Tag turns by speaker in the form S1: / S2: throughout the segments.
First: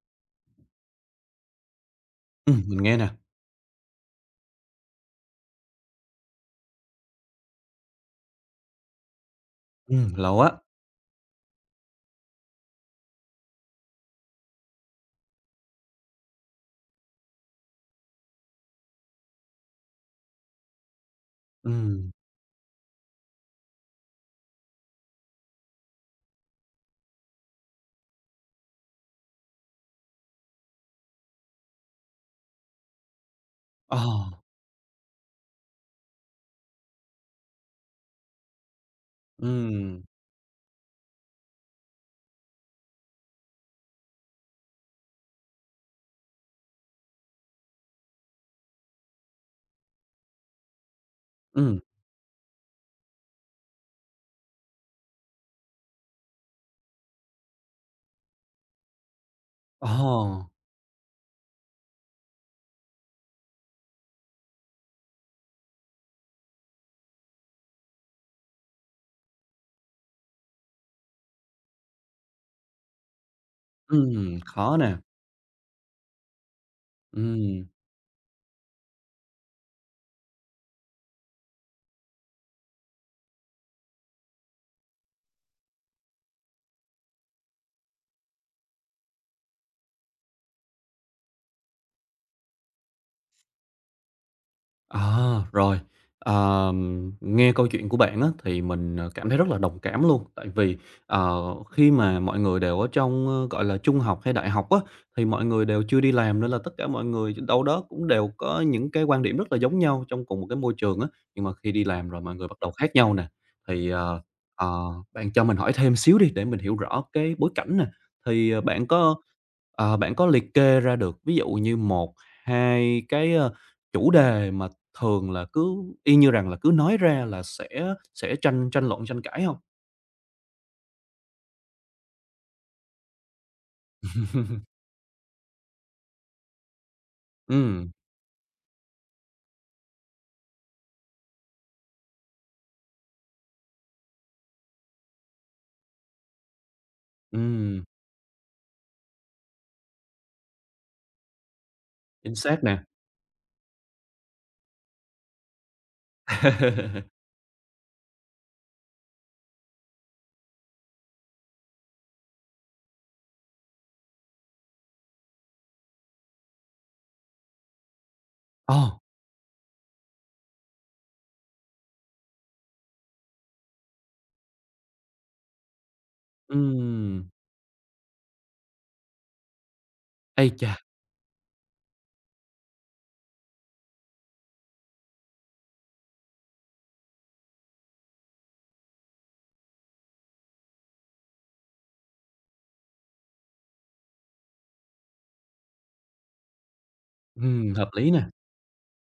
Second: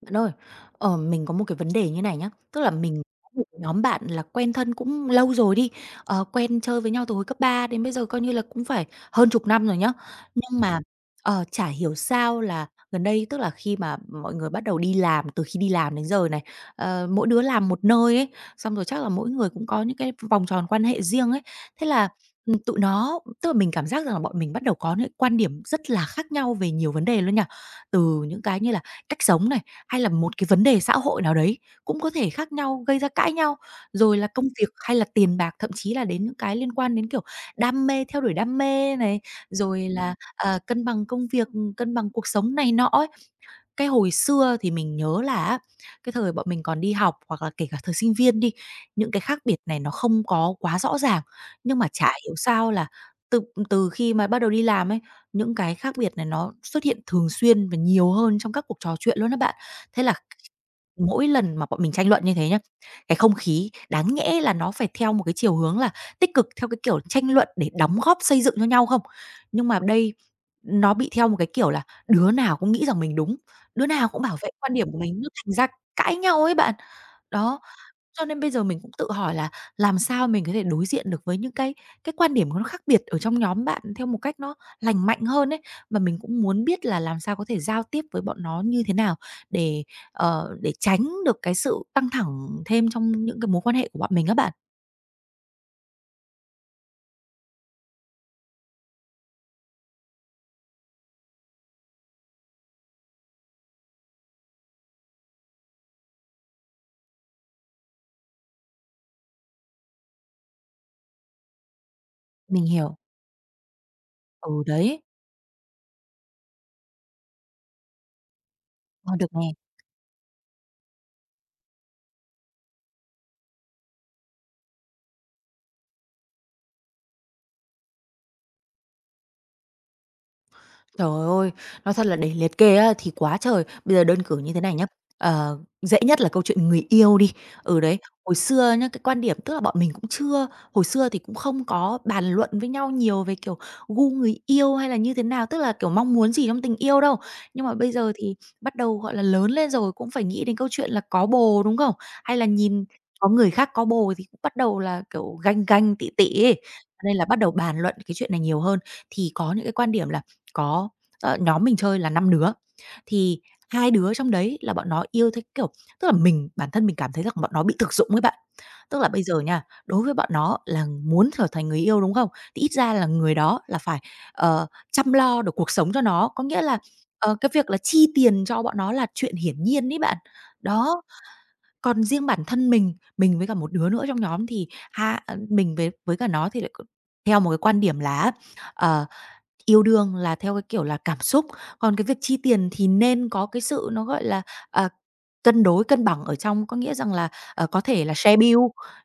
S1: Bạn ơi, mình có một cái vấn đề như này nhá, tức là
S2: Mình nghe
S1: mình
S2: nè.
S1: có một nhóm bạn là quen thân cũng lâu rồi đi, quen chơi với nhau từ hồi cấp 3 đến bây giờ coi như là cũng phải hơn chục năm rồi nhá.
S2: Lâu á.
S1: Nhưng mà, chả hiểu sao là gần đây, tức là khi mà mọi người bắt đầu đi làm, từ khi đi làm đến giờ này, mỗi đứa làm một nơi ấy, xong rồi chắc là mỗi người cũng có những cái vòng tròn quan hệ riêng ấy. Thế là,
S2: Ừm,
S1: tụi nó tức là mình cảm giác rằng là bọn mình bắt đầu có những quan điểm rất là khác nhau về nhiều vấn đề luôn nha. Từ những cái như cách sống này, hay là một cái vấn đề xã hội nào đấy cũng có thể khác nhau, gây ra cãi nhau.
S2: ờ,
S1: Rồi là công việc hay là tiền bạc, thậm chí là đến những cái liên quan đến, kiểu, đam mê, theo đuổi đam mê này, rồi
S2: ừm,
S1: là, cân bằng công việc, cân bằng cuộc sống này nọ ấy. Cái hồi xưa thì mình nhớ là á, cái thời bọn mình còn đi học hoặc là kể cả thời sinh viên đi, những cái khác biệt này nó không có quá rõ ràng. Nhưng
S2: ừm,
S1: mà chả hiểu sao là từ từ khi mà bắt đầu đi làm ấy, những cái khác biệt này nó xuất hiện thường xuyên và nhiều hơn trong các cuộc trò chuyện luôn đó bạn.
S2: ờ,
S1: Thế là mỗi lần mà bọn mình tranh luận như thế nhá, cái không khí đáng nhẽ là nó phải theo một cái chiều hướng là tích cực theo cái kiểu tranh luận để đóng góp xây dựng cho nhau không? Nhưng mà đây nó bị theo một cái kiểu là đứa nào cũng nghĩ rằng mình đúng, đứa nào cũng bảo vệ quan
S2: Khó
S1: điểm
S2: nè,
S1: của mình, nó thành ra cãi nhau ấy bạn. Đó.
S2: ừm.
S1: Cho nên bây giờ mình cũng tự hỏi là làm sao mình có thể đối diện được với những cái quan điểm nó khác biệt ở trong nhóm bạn theo một cách nó lành mạnh hơn ấy. Và mình cũng muốn biết là làm sao có thể giao tiếp với bọn nó như thế nào để, để tránh được cái sự căng thẳng thêm trong những cái mối quan hệ của bọn mình các bạn.
S2: À, rồi. Nghe câu chuyện của bạn á, thì mình, cảm thấy rất là đồng cảm luôn. Tại vì, ờ, khi mà mọi người đều ở trong, gọi là, trung học hay đại học á, thì mọi người đều chưa đi làm nên là tất cả mọi người đâu đó cũng đều có những cái quan điểm rất là giống nhau trong cùng một cái môi trường á. Nhưng mà khi đi làm rồi mọi người bắt
S1: Mình
S2: đầu khác
S1: hiểu.
S2: nhau nè. Thì,
S1: Ừ,
S2: ờ,
S1: đấy.
S2: bạn cho mình hỏi thêm xíu đi để mình hiểu rõ cái bối cảnh nè. Thì,
S1: Ờ, được nè.
S2: bạn có liệt kê ra được ví dụ như một 2 cái, chủ đề mà thường là cứ y như rằng là cứ nói ra là sẽ tranh tranh luận, tranh cãi hông?
S1: Trời ơi, nói thật là để liệt kê á thì quá trời. Bây giờ đơn cử như thế này nhá, dễ nhất là câu chuyện người yêu đi. Ừ,
S2: Ừm,
S1: đấy, hồi xưa nhá, cái quan điểm tức là bọn mình cũng chưa, hồi xưa thì cũng không có bàn luận với nhau nhiều về, kiểu, gu người yêu hay là như thế nào, tức là, kiểu, mong muốn gì trong tình yêu đâu. Nhưng mà
S2: ừm,
S1: bây giờ thì bắt đầu, gọi là, lớn lên rồi cũng phải nghĩ đến câu chuyện là có bồ, đúng không?
S2: chính
S1: Hay là
S2: xác nè.
S1: nhìn có người khác có bồ thì cũng bắt đầu là, kiểu, ganh ganh, tị tị ấy, nên là bắt đầu bàn luận cái chuyện này nhiều hơn. Thì có những cái quan điểm là có. Ờ, nhóm mình chơi là 5 đứa, thì 2 đứa trong đấy là bọn nó yêu theo kiểu tức là mình bản thân mình cảm thấy rằng bọn nó bị thực dụng ấy bạn. Tức
S2: Ồ,
S1: là bây giờ nha, đối với bọn nó là muốn trở thành người yêu, đúng không? Thì ít ra là người đó là phải, chăm lo được cuộc sống cho nó, có nghĩa là,
S2: ừm,
S1: cái việc là chi tiền cho bọn nó là chuyện hiển nhiên đấy bạn.
S2: ây chà,
S1: Đó, còn riêng bản thân mình với cả một đứa nữa trong nhóm thì ha, mình với cả nó thì lại theo một cái quan điểm là ờ Yêu đương là theo cái kiểu là cảm xúc, còn cái việc chi tiền thì nên có cái sự nó, gọi là, à, cân đối, cân bằng ở trong. Có nghĩa rằng là, có
S2: hợp
S1: thể
S2: lý
S1: là
S2: nè.
S1: share bill,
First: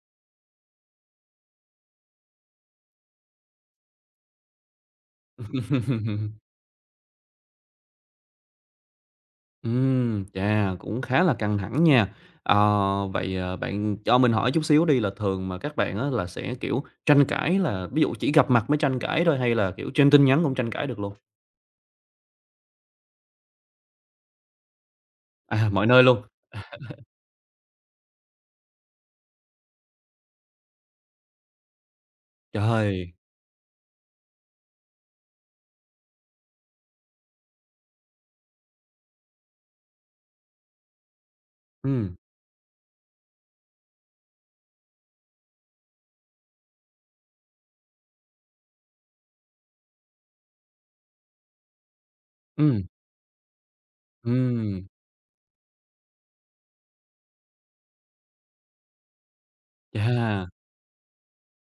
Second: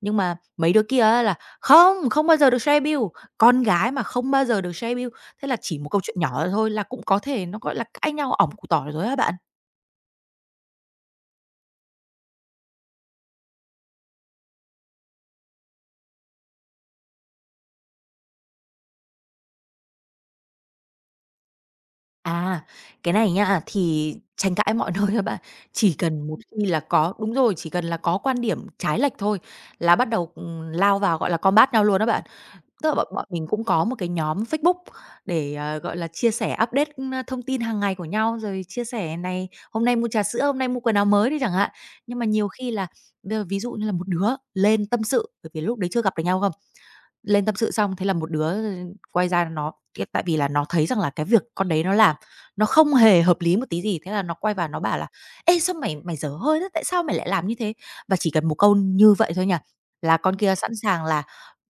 S1: nhưng mà mấy đứa kia á là "Không, không bao giờ được share bill, con gái mà không bao giờ được share bill." Thế là chỉ một câu chuyện nhỏ thôi là cũng có thể nó, gọi là, cãi nhau ỏm củ tỏi rồi á bạn.
S2: Chà, cũng khá là căng thẳng nha. Vậy, bạn cho mình hỏi chút xíu đi là thường mà các bạn á là sẽ, kiểu, tranh cãi là ví dụ chỉ gặp mặt mới tranh cãi thôi hay là, kiểu, trên tin nhắn cũng tranh cãi được luôn?
S1: À, cái này nha thì tranh cãi mọi nơi á bạn.
S2: À, mọi
S1: Chỉ
S2: nơi luôn?
S1: cần một khi là có đúng rồi, chỉ cần là có quan điểm trái lệch thôi là bắt đầu, lao vào, gọi là, combat nhau luôn á bạn. Tức là bọn
S2: Trời!
S1: bọn mình cũng có một cái nhóm Facebook để, gọi là, chia sẻ update, thông tin hàng ngày của nhau, rồi chia sẻ này, hôm nay mua trà sữa, hôm nay mua quần áo mới đi chẳng hạn.
S2: Ừm,
S1: Nhưng mà nhiều khi là bây giờ ví dụ như là một đứa lên tâm sự, bởi vì lúc đấy chưa gặp được nhau cơ. Lên tâm sự xong thế là một đứa quay ra nó cái tại vì là nó thấy rằng là cái việc con đấy nó làm nó
S2: ừm,
S1: không hề hợp lý một tí gì, thế là nó quay vào nó
S2: ừm,
S1: bảo là "Ê, sao mày mày dở hơi thế, tại sao mày lại làm như thế?" Và chỉ cần một câu như vậy thôi nha, là con
S2: chà!
S1: kia sẵn sàng là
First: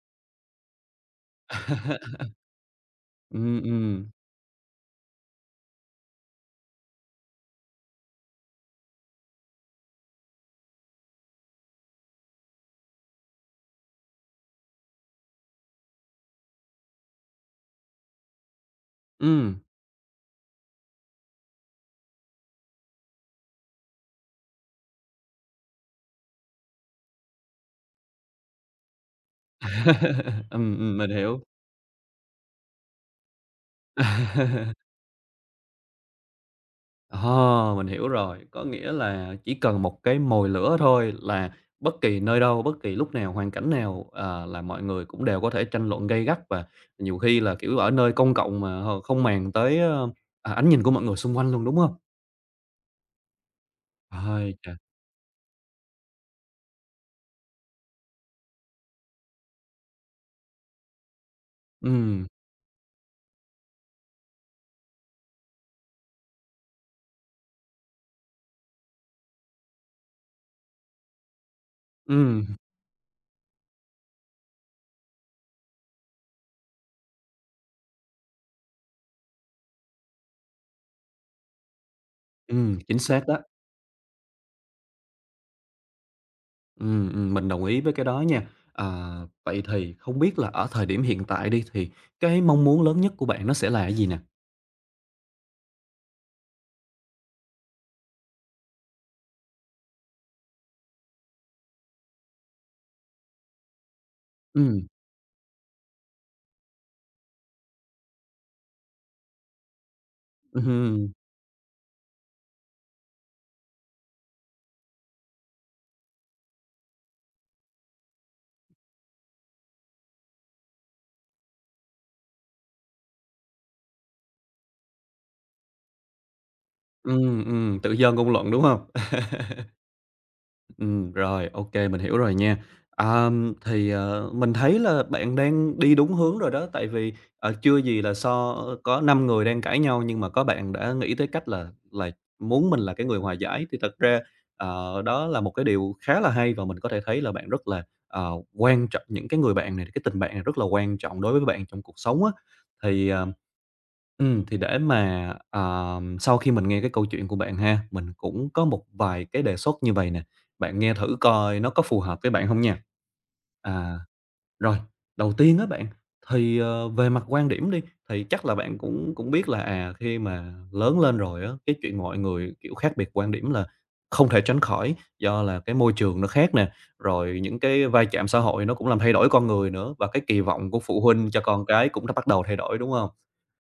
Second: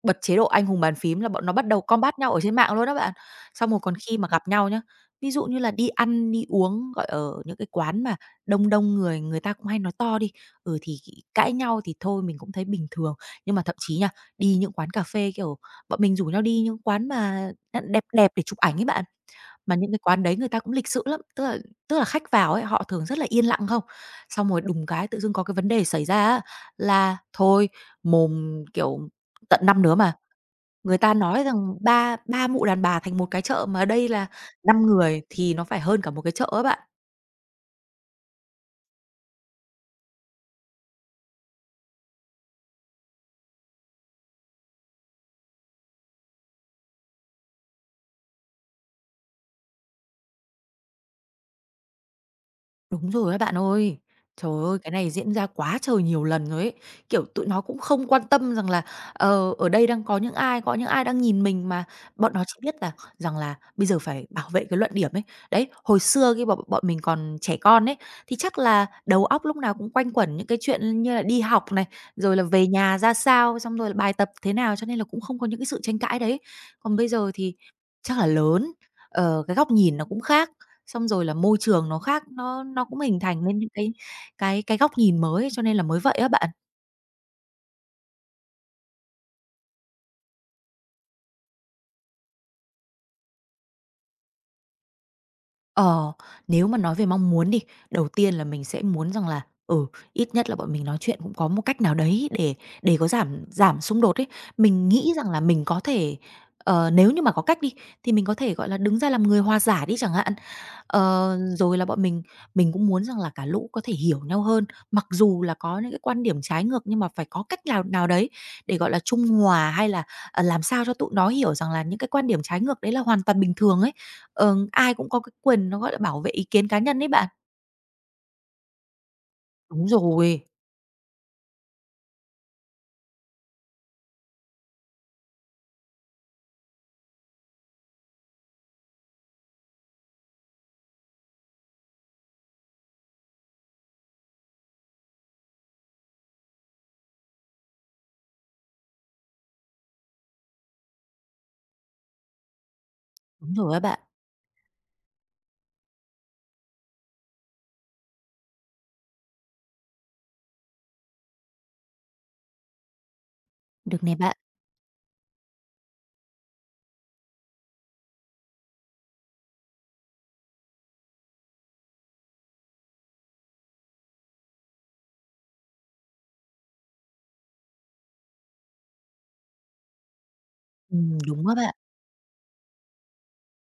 S1: bật chế độ anh hùng bàn phím là bọn nó bắt đầu combat nhau ở trên mạng luôn đó bạn.
S2: Ừm,
S1: Xong rồi còn
S2: ừm,
S1: khi mà gặp nhau nhá, ví dụ như là đi ăn, đi uống, gọi ở những cái quán mà đông đông người, người ta cũng hay nói to đi, thì cãi nhau thì thôi mình cũng thấy bình thường. Nhưng mà thậm chí nha, đi những quán cà phê, kiểu, bọn mình rủ nhau đi những quán mà đẹp đẹp để chụp ảnh ấy bạn.
S2: ừm.
S1: Mà những cái quán đấy người ta cũng lịch sự lắm, tức là khách vào ấy, họ thường rất là yên lặng không? Xong rồi đùng cái tự dưng có cái vấn đề xảy ra á, là thôi mồm, kiểu, tận 5 đứa mà, người
S2: Mình
S1: ta
S2: hiểu.
S1: nói rằng ba ba mụ đàn bà thành một cái chợ, mà đây là 5 người thì nó phải hơn cả một cái chợ ấy bạn.
S2: Ờ, mình hiểu rồi, có nghĩa là chỉ cần một cái mồi lửa thôi là bất kỳ nơi đâu, bất kỳ lúc nào, hoàn cảnh nào, là mọi người cũng đều có thể tranh luận gay gắt và nhiều khi là, kiểu, ở nơi công cộng mà không màng tới, ánh nhìn của mọi người xung quanh luôn, đúng không?
S1: Đúng rồi á bạn ơi. Trời
S2: Ôi chà!
S1: ơi, cái này diễn ra quá trời nhiều lần rồi ấy. Kiểu, tụi nó cũng không quan tâm rằng là, ở đây đang có những ai đang nhìn mình, mà
S2: Ừm,
S1: bọn nó chỉ biết rằng là bây giờ phải bảo vệ cái luận điểm ấy. Đấy, hồi xưa khi bọn bọn mình còn trẻ con ấy, thì chắc là đầu óc lúc nào cũng quanh quẩn những cái chuyện như là đi học này, rồi là
S2: ừm,
S1: về nhà ra sao, xong rồi là bài tập thế nào, cho nên là cũng không có những cái sự tranh cãi đấy. Còn bây giờ thì chắc là lớn, cái góc nhìn nó cũng khác. Xong rồi là môi trường nó khác, nó nó cũng
S2: chính
S1: hình
S2: xác đó.
S1: thành nên những cái góc nhìn mới, cho nên là mới vậy á bạn.
S2: Mình đồng ý với cái đó nha. À, vậy thì không biết là ở thời điểm hiện tại đi, thì cái mong muốn lớn nhất của bạn nó sẽ là cái gì nè?
S1: Ờ, nếu mà nói về mong muốn đi, đầu tiên là mình sẽ muốn rằng là, ừ, ít nhất là bọn mình nói chuyện cũng có một cách nào đấy để có giảm giảm xung đột ấy.
S2: Ừm,
S1: Mình nghĩ rằng là mình có thể, nếu như mà có cách đi, thì mình có thể, gọi là, đứng ra làm người hòa giải đi chẳng hạn.
S2: hưm,
S1: Rồi là bọn mình cũng muốn rằng là cả lũ có thể hiểu nhau hơn, mặc dù là có những cái quan điểm trái ngược nhưng mà phải có cách nào nào đấy để, gọi là, trung hòa hay là, làm sao cho tụi nó hiểu rằng là những cái quan điểm trái ngược đấy là hoàn toàn bình thường ấy. Ai cũng có cái quyền nó, gọi là, bảo vệ ý kiến cá nhân ấy bạn.
S2: ừm, tự do ngôn luận, đúng không?
S1: Đúng rồi,
S2: Rồi, ok mình hiểu rồi nha. Thì, mình thấy là bạn đang đi đúng hướng rồi đó, tại vì, chưa gì là có 5 người đang cãi nhau nhưng mà có bạn đã nghĩ tới cách là muốn mình là cái người hòa giải, thì thật ra, đó là một cái điều khá là hay và mình có thể thấy là bạn rất là, quan trọng những cái người bạn này, cái tình bạn này rất là quan trọng đối với bạn trong cuộc sống á. Thì, ờ
S1: đúng rồi á bạn.
S2: Ừ thì để mà, sau khi mình nghe cái câu chuyện của bạn ha, mình cũng có một vài cái đề xuất như vậy nè, bạn nghe thử coi nó có phù hợp với bạn không nha. À.
S1: Được nè bạn.
S2: Rồi, đầu tiên á bạn, thì, về mặt quan điểm đi, thì chắc là bạn cũng cũng biết là, à, khi mà lớn lên rồi á, cái chuyện mọi người, kiểu, khác biệt quan điểm là không thể tránh khỏi, do là cái môi trường nó khác nè, rồi những cái va chạm xã hội nó cũng làm thay đổi con người nữa, và cái kỳ vọng của phụ huynh cho
S1: Đúng á
S2: con
S1: bạn.
S2: cái cũng đã bắt đầu thay đổi, đúng không?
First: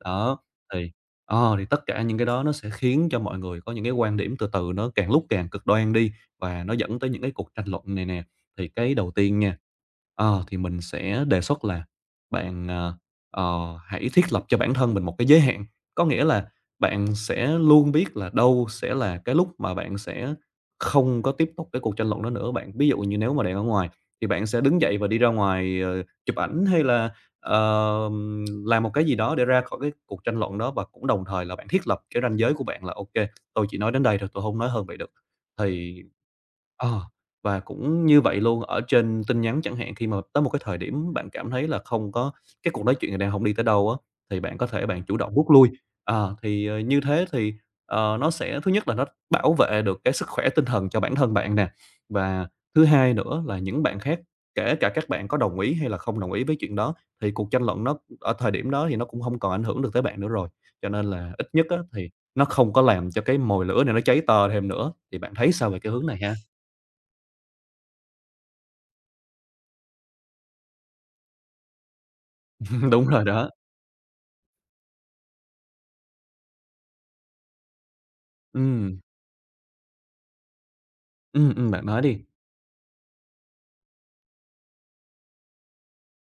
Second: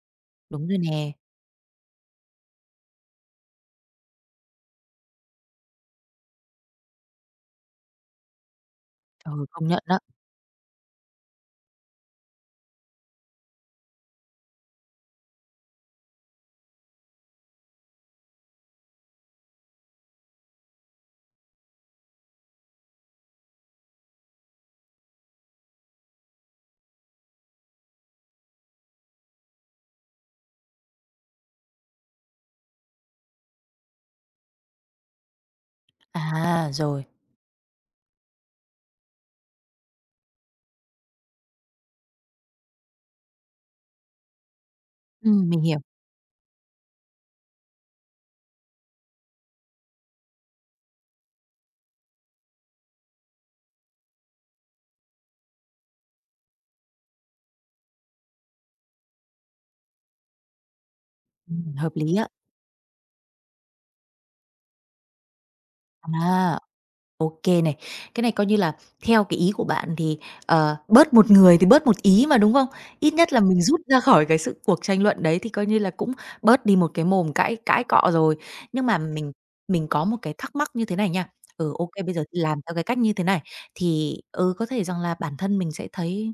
S2: Đó,
S1: Đúng rồi
S2: thì
S1: nè.
S2: thì tất cả những cái đó nó sẽ khiến cho mọi người có những cái quan điểm từ từ nó càng lúc càng cực đoan đi, và nó dẫn tới những cái cuộc tranh luận này nè. Thì cái đầu tiên
S1: Ừ,
S2: nha,
S1: công nhận đó.
S2: Thì mình sẽ đề xuất là bạn, hãy thiết lập cho bản thân mình một cái giới hạn. Có nghĩa là bạn sẽ luôn biết là đâu sẽ là cái lúc mà bạn sẽ không có tiếp tục cái cuộc tranh luận đó nữa. Bạn ví dụ như nếu mà đang ở ngoài thì bạn sẽ đứng dậy và đi ra ngoài, chụp ảnh hay là, làm một cái gì đó để ra khỏi cái cuộc tranh luận đó. Và cũng đồng thời là bạn thiết lập cái ranh giới của bạn là ok "tôi chỉ nói đến đây thôi, tôi không nói hơn vậy được." Thì
S1: À,
S2: Ờ,
S1: rồi.
S2: và cũng như vậy luôn, ở trên tin nhắn chẳng hạn, khi mà tới một cái thời điểm bạn cảm thấy là không có cái cuộc nói chuyện này đang không đi tới đâu á, thì bạn có thể bạn chủ động rút
S1: Mình
S2: lui.
S1: hiểu.
S2: Thì, như thế thì, nó sẽ thứ nhất là nó bảo vệ được cái sức khỏe tinh thần cho bản thân bạn nè, và thứ hai nữa là những bạn khác, kể cả các bạn có đồng ý hay là không đồng ý với chuyện đó, thì cuộc tranh luận nó ở thời điểm đó thì nó cũng không còn ảnh hưởng được tới bạn nữa rồi. Cho nên là ít nhất á,
S1: Hợp
S2: thì
S1: lý á.
S2: nó không có làm cho cái mồi lửa này nó cháy to thêm nữa, thì bạn thấy sao về cái hướng này ha?
S1: À. OK này. Cái này coi như là theo cái ý của bạn thì, bớt một người thì bớt một ý mà, đúng không?
S2: Đúng
S1: Ít
S2: rồi
S1: nhất là
S2: đó.
S1: mình rút ra khỏi cái sự cuộc tranh luận đấy thì coi như là cũng bớt đi một cái mồm cãi cãi cọ rồi. Nhưng mà
S2: Ừm,
S1: mình có một cái thắc mắc như thế này nha. Ừ,
S2: bạn
S1: OK
S2: nói
S1: bây
S2: đi.
S1: giờ thì làm theo cái cách như thế này thì, có thể rằng là bản thân mình sẽ thấy,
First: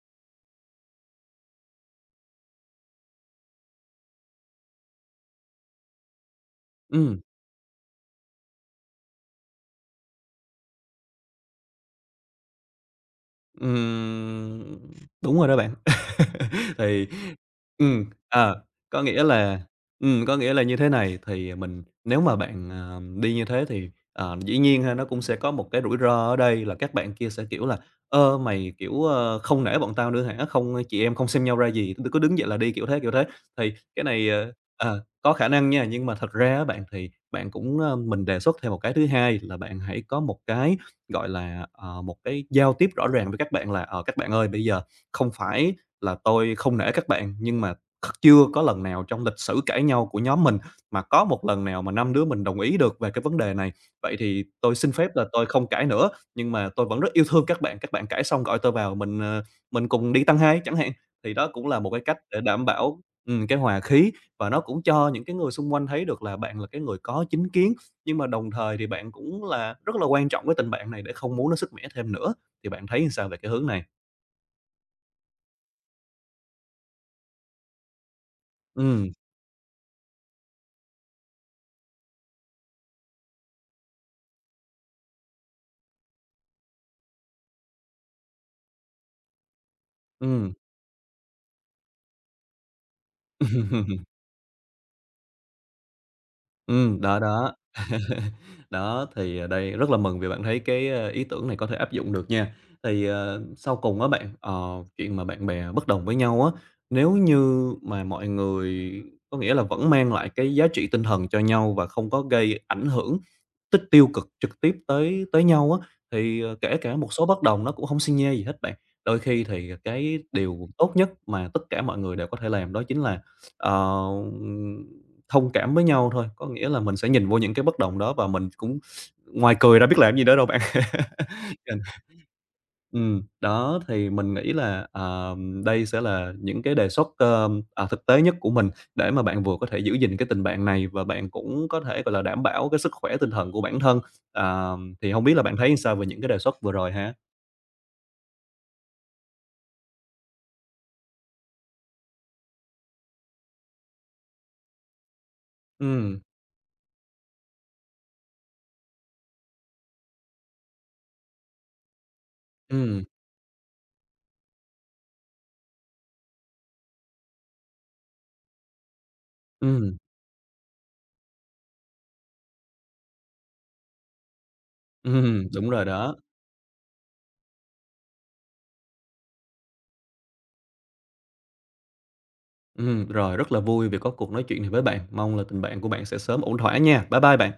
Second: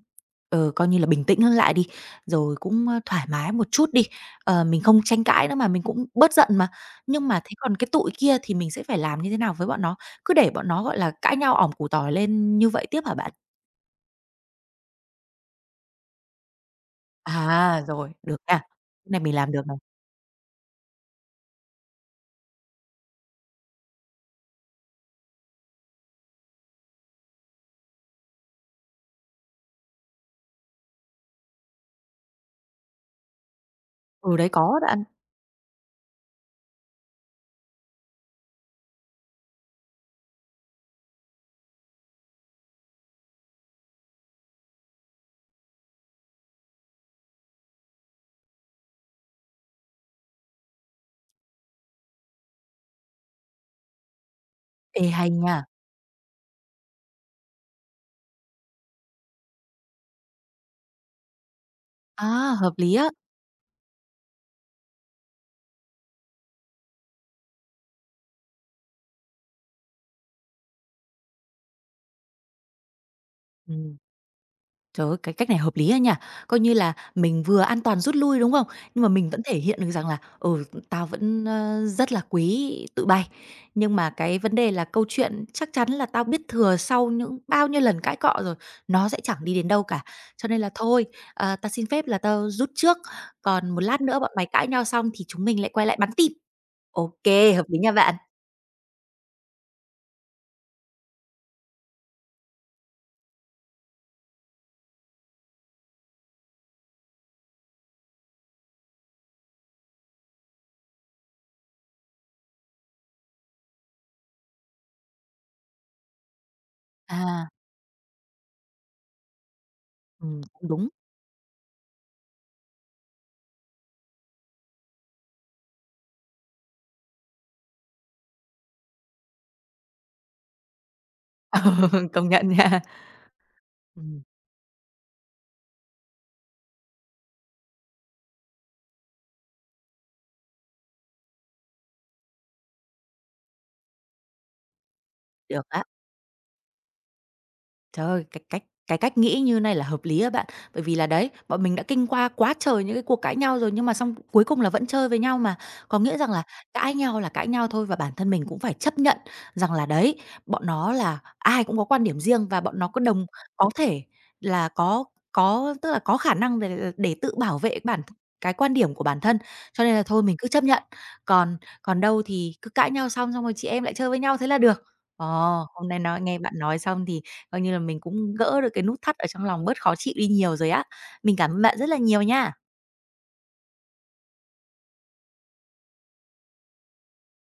S1: coi như là bình tĩnh hơn lại đi, rồi cũng, thoải mái một chút đi. Mình không tranh cãi nữa mà, mình cũng bớt giận mà.
S2: Ừm,
S1: Nhưng mà thế còn cái tụi kia thì mình sẽ phải làm như thế nào với bọn nó? Cứ để bọn nó, gọi là, cãi nhau ỏm củ tỏi lên như vậy tiếp hả bạn?
S2: ừm, đúng rồi đó bạn. Thì
S1: À,
S2: ừm,
S1: rồi, được nha.
S2: ờ, có
S1: Cái này
S2: nghĩa
S1: mình làm
S2: là
S1: được này.
S2: có nghĩa là như thế này, thì à, nếu mà bạn, đi như thế thì, dĩ nhiên ha, nó cũng sẽ có một cái rủi ro ở đây là các bạn kia sẽ, kiểu là "Ơ, mày, kiểu, ơ, không nể bọn tao nữa hả? Không chị em không xem nhau ra gì, cứ đứng dậy là đi", kiểu thế, kiểu thế. Thì cái này,
S1: Ừ, đấy có đó ăn.
S2: có khả năng nha, nhưng mà thật ra á bạn, thì bạn cũng, ơ mình đề xuất thêm một cái thứ hai là bạn hãy có một cái, gọi là, một cái giao tiếp rõ ràng với các bạn là "Ờ, các bạn ơi, bây giờ không phải là tôi không nể các bạn, nhưng mà chưa có lần nào trong lịch sử cãi nhau của nhóm mình mà có một lần nào mà 5 đứa mình đồng ý được về cái vấn đề này. Vậy thì tôi xin
S1: Ê,
S2: phép là
S1: hay
S2: tôi
S1: nha.
S2: không cãi nữa, nhưng mà tôi vẫn rất yêu thương các bạn cãi xong gọi tôi vào mình, mình cùng đi tăng hai chẳng hạn. Thì đó cũng là một cái cách để
S1: À,
S2: đảm
S1: hợp lý
S2: bảo,
S1: á.
S2: cái hòa khí và nó cũng cho những cái người xung quanh thấy được là bạn là cái người có chính kiến, nhưng mà đồng thời thì bạn cũng là rất là quan trọng cái tình bạn này để không muốn nó sứt mẻ thêm nữa. Thì bạn thấy sao về cái hướng này?
S1: Ừm. Trời ơi, cái cách này hợp lý á nha. Coi như là mình vừa an toàn rút lui, đúng không? Nhưng mà
S2: Ừm,
S1: mình vẫn thể hiện được rằng là, tao vẫn, rất là quý tụi bay. Nhưng mà cái vấn đề là câu chuyện chắc chắn là tao biết thừa sau những bao nhiêu lần cãi cọ rồi, nó sẽ chẳng đi đến đâu cả. Cho
S2: ừm.
S1: nên là thôi, tao xin phép là tao rút trước, còn một lát nữa bọn mày cãi nhau xong thì chúng mình lại quay lại bắn tim.
S2: Đó,
S1: OK,
S2: đó.
S1: hợp lý nha bạn.
S2: Đó, thì, đây rất là mừng vì bạn thấy cái, ý tưởng này có thể áp dụng được nha. Thì, sau cùng á bạn, chuyện mà bạn bè bất đồng với nhau á, nếu như mà mọi người có nghĩa là vẫn mang lại cái giá trị tinh thần cho nhau và không có gây ảnh hưởng tiêu cực trực tiếp tới tới nhau á, thì, kể cả một số bất
S1: À,
S2: đồng nó cũng hông xi nhê gì hết bạn. Đôi khi thì cái
S1: cũng
S2: điều
S1: đúng.
S2: tốt nhất mà tất cả mọi người đều có thể làm đó chính là, ờ Thông cảm với nhau thôi, có nghĩa là mình sẽ nhìn vô những cái bất đồng đó và mình cũng ngoài cười ra biết làm gì nữa đâu bạn. Cần
S1: Công nhận nha.
S2: Đó, thì
S1: Ừm,
S2: mình nghĩ là, đây sẽ là những cái đề xuất, thực tế nhất của mình để mà bạn vừa có thể giữ gìn cái tình bạn này và bạn cũng có thể, gọi là, đảm bảo cái sức khỏe tinh thần của bản thân. Thì không biết là bạn
S1: được
S2: thấy
S1: á.
S2: sao về những cái đề xuất vừa rồi ha?
S1: Trời ơi, cái cách nghĩ như này là hợp lý á bạn. Bởi vì là đấy, bọn mình đã kinh qua quá trời những cái cuộc cãi nhau rồi nhưng mà xong cuối cùng là vẫn chơi với nhau mà. Có nghĩa
S2: Ừm,
S1: rằng là cãi nhau thôi và bản thân mình cũng phải chấp nhận rằng là đấy, bọn nó là ai cũng có quan điểm riêng và bọn nó
S2: ừm,
S1: có thể là có tức là có khả năng để tự bảo vệ cái quan điểm của bản thân, cho nên
S2: ừm,
S1: là thôi mình cứ chấp nhận. Còn còn đâu thì cứ cãi nhau xong xong rồi chị em lại chơi với nhau thế là được. Ồ,
S2: đúng rồi
S1: hôm nay
S2: đó.
S1: nghe bạn nói xong thì coi như là mình cũng gỡ được cái nút thắt ở trong lòng bớt khó chịu đi nhiều rồi á. Mình cảm ơn bạn rất là nhiều nha.
S2: Rồi, rất là vui vì có cuộc nói chuyện này với bạn. Mong là tình bạn của bạn sẽ sớm ổn thỏa nha. Bye bye bạn.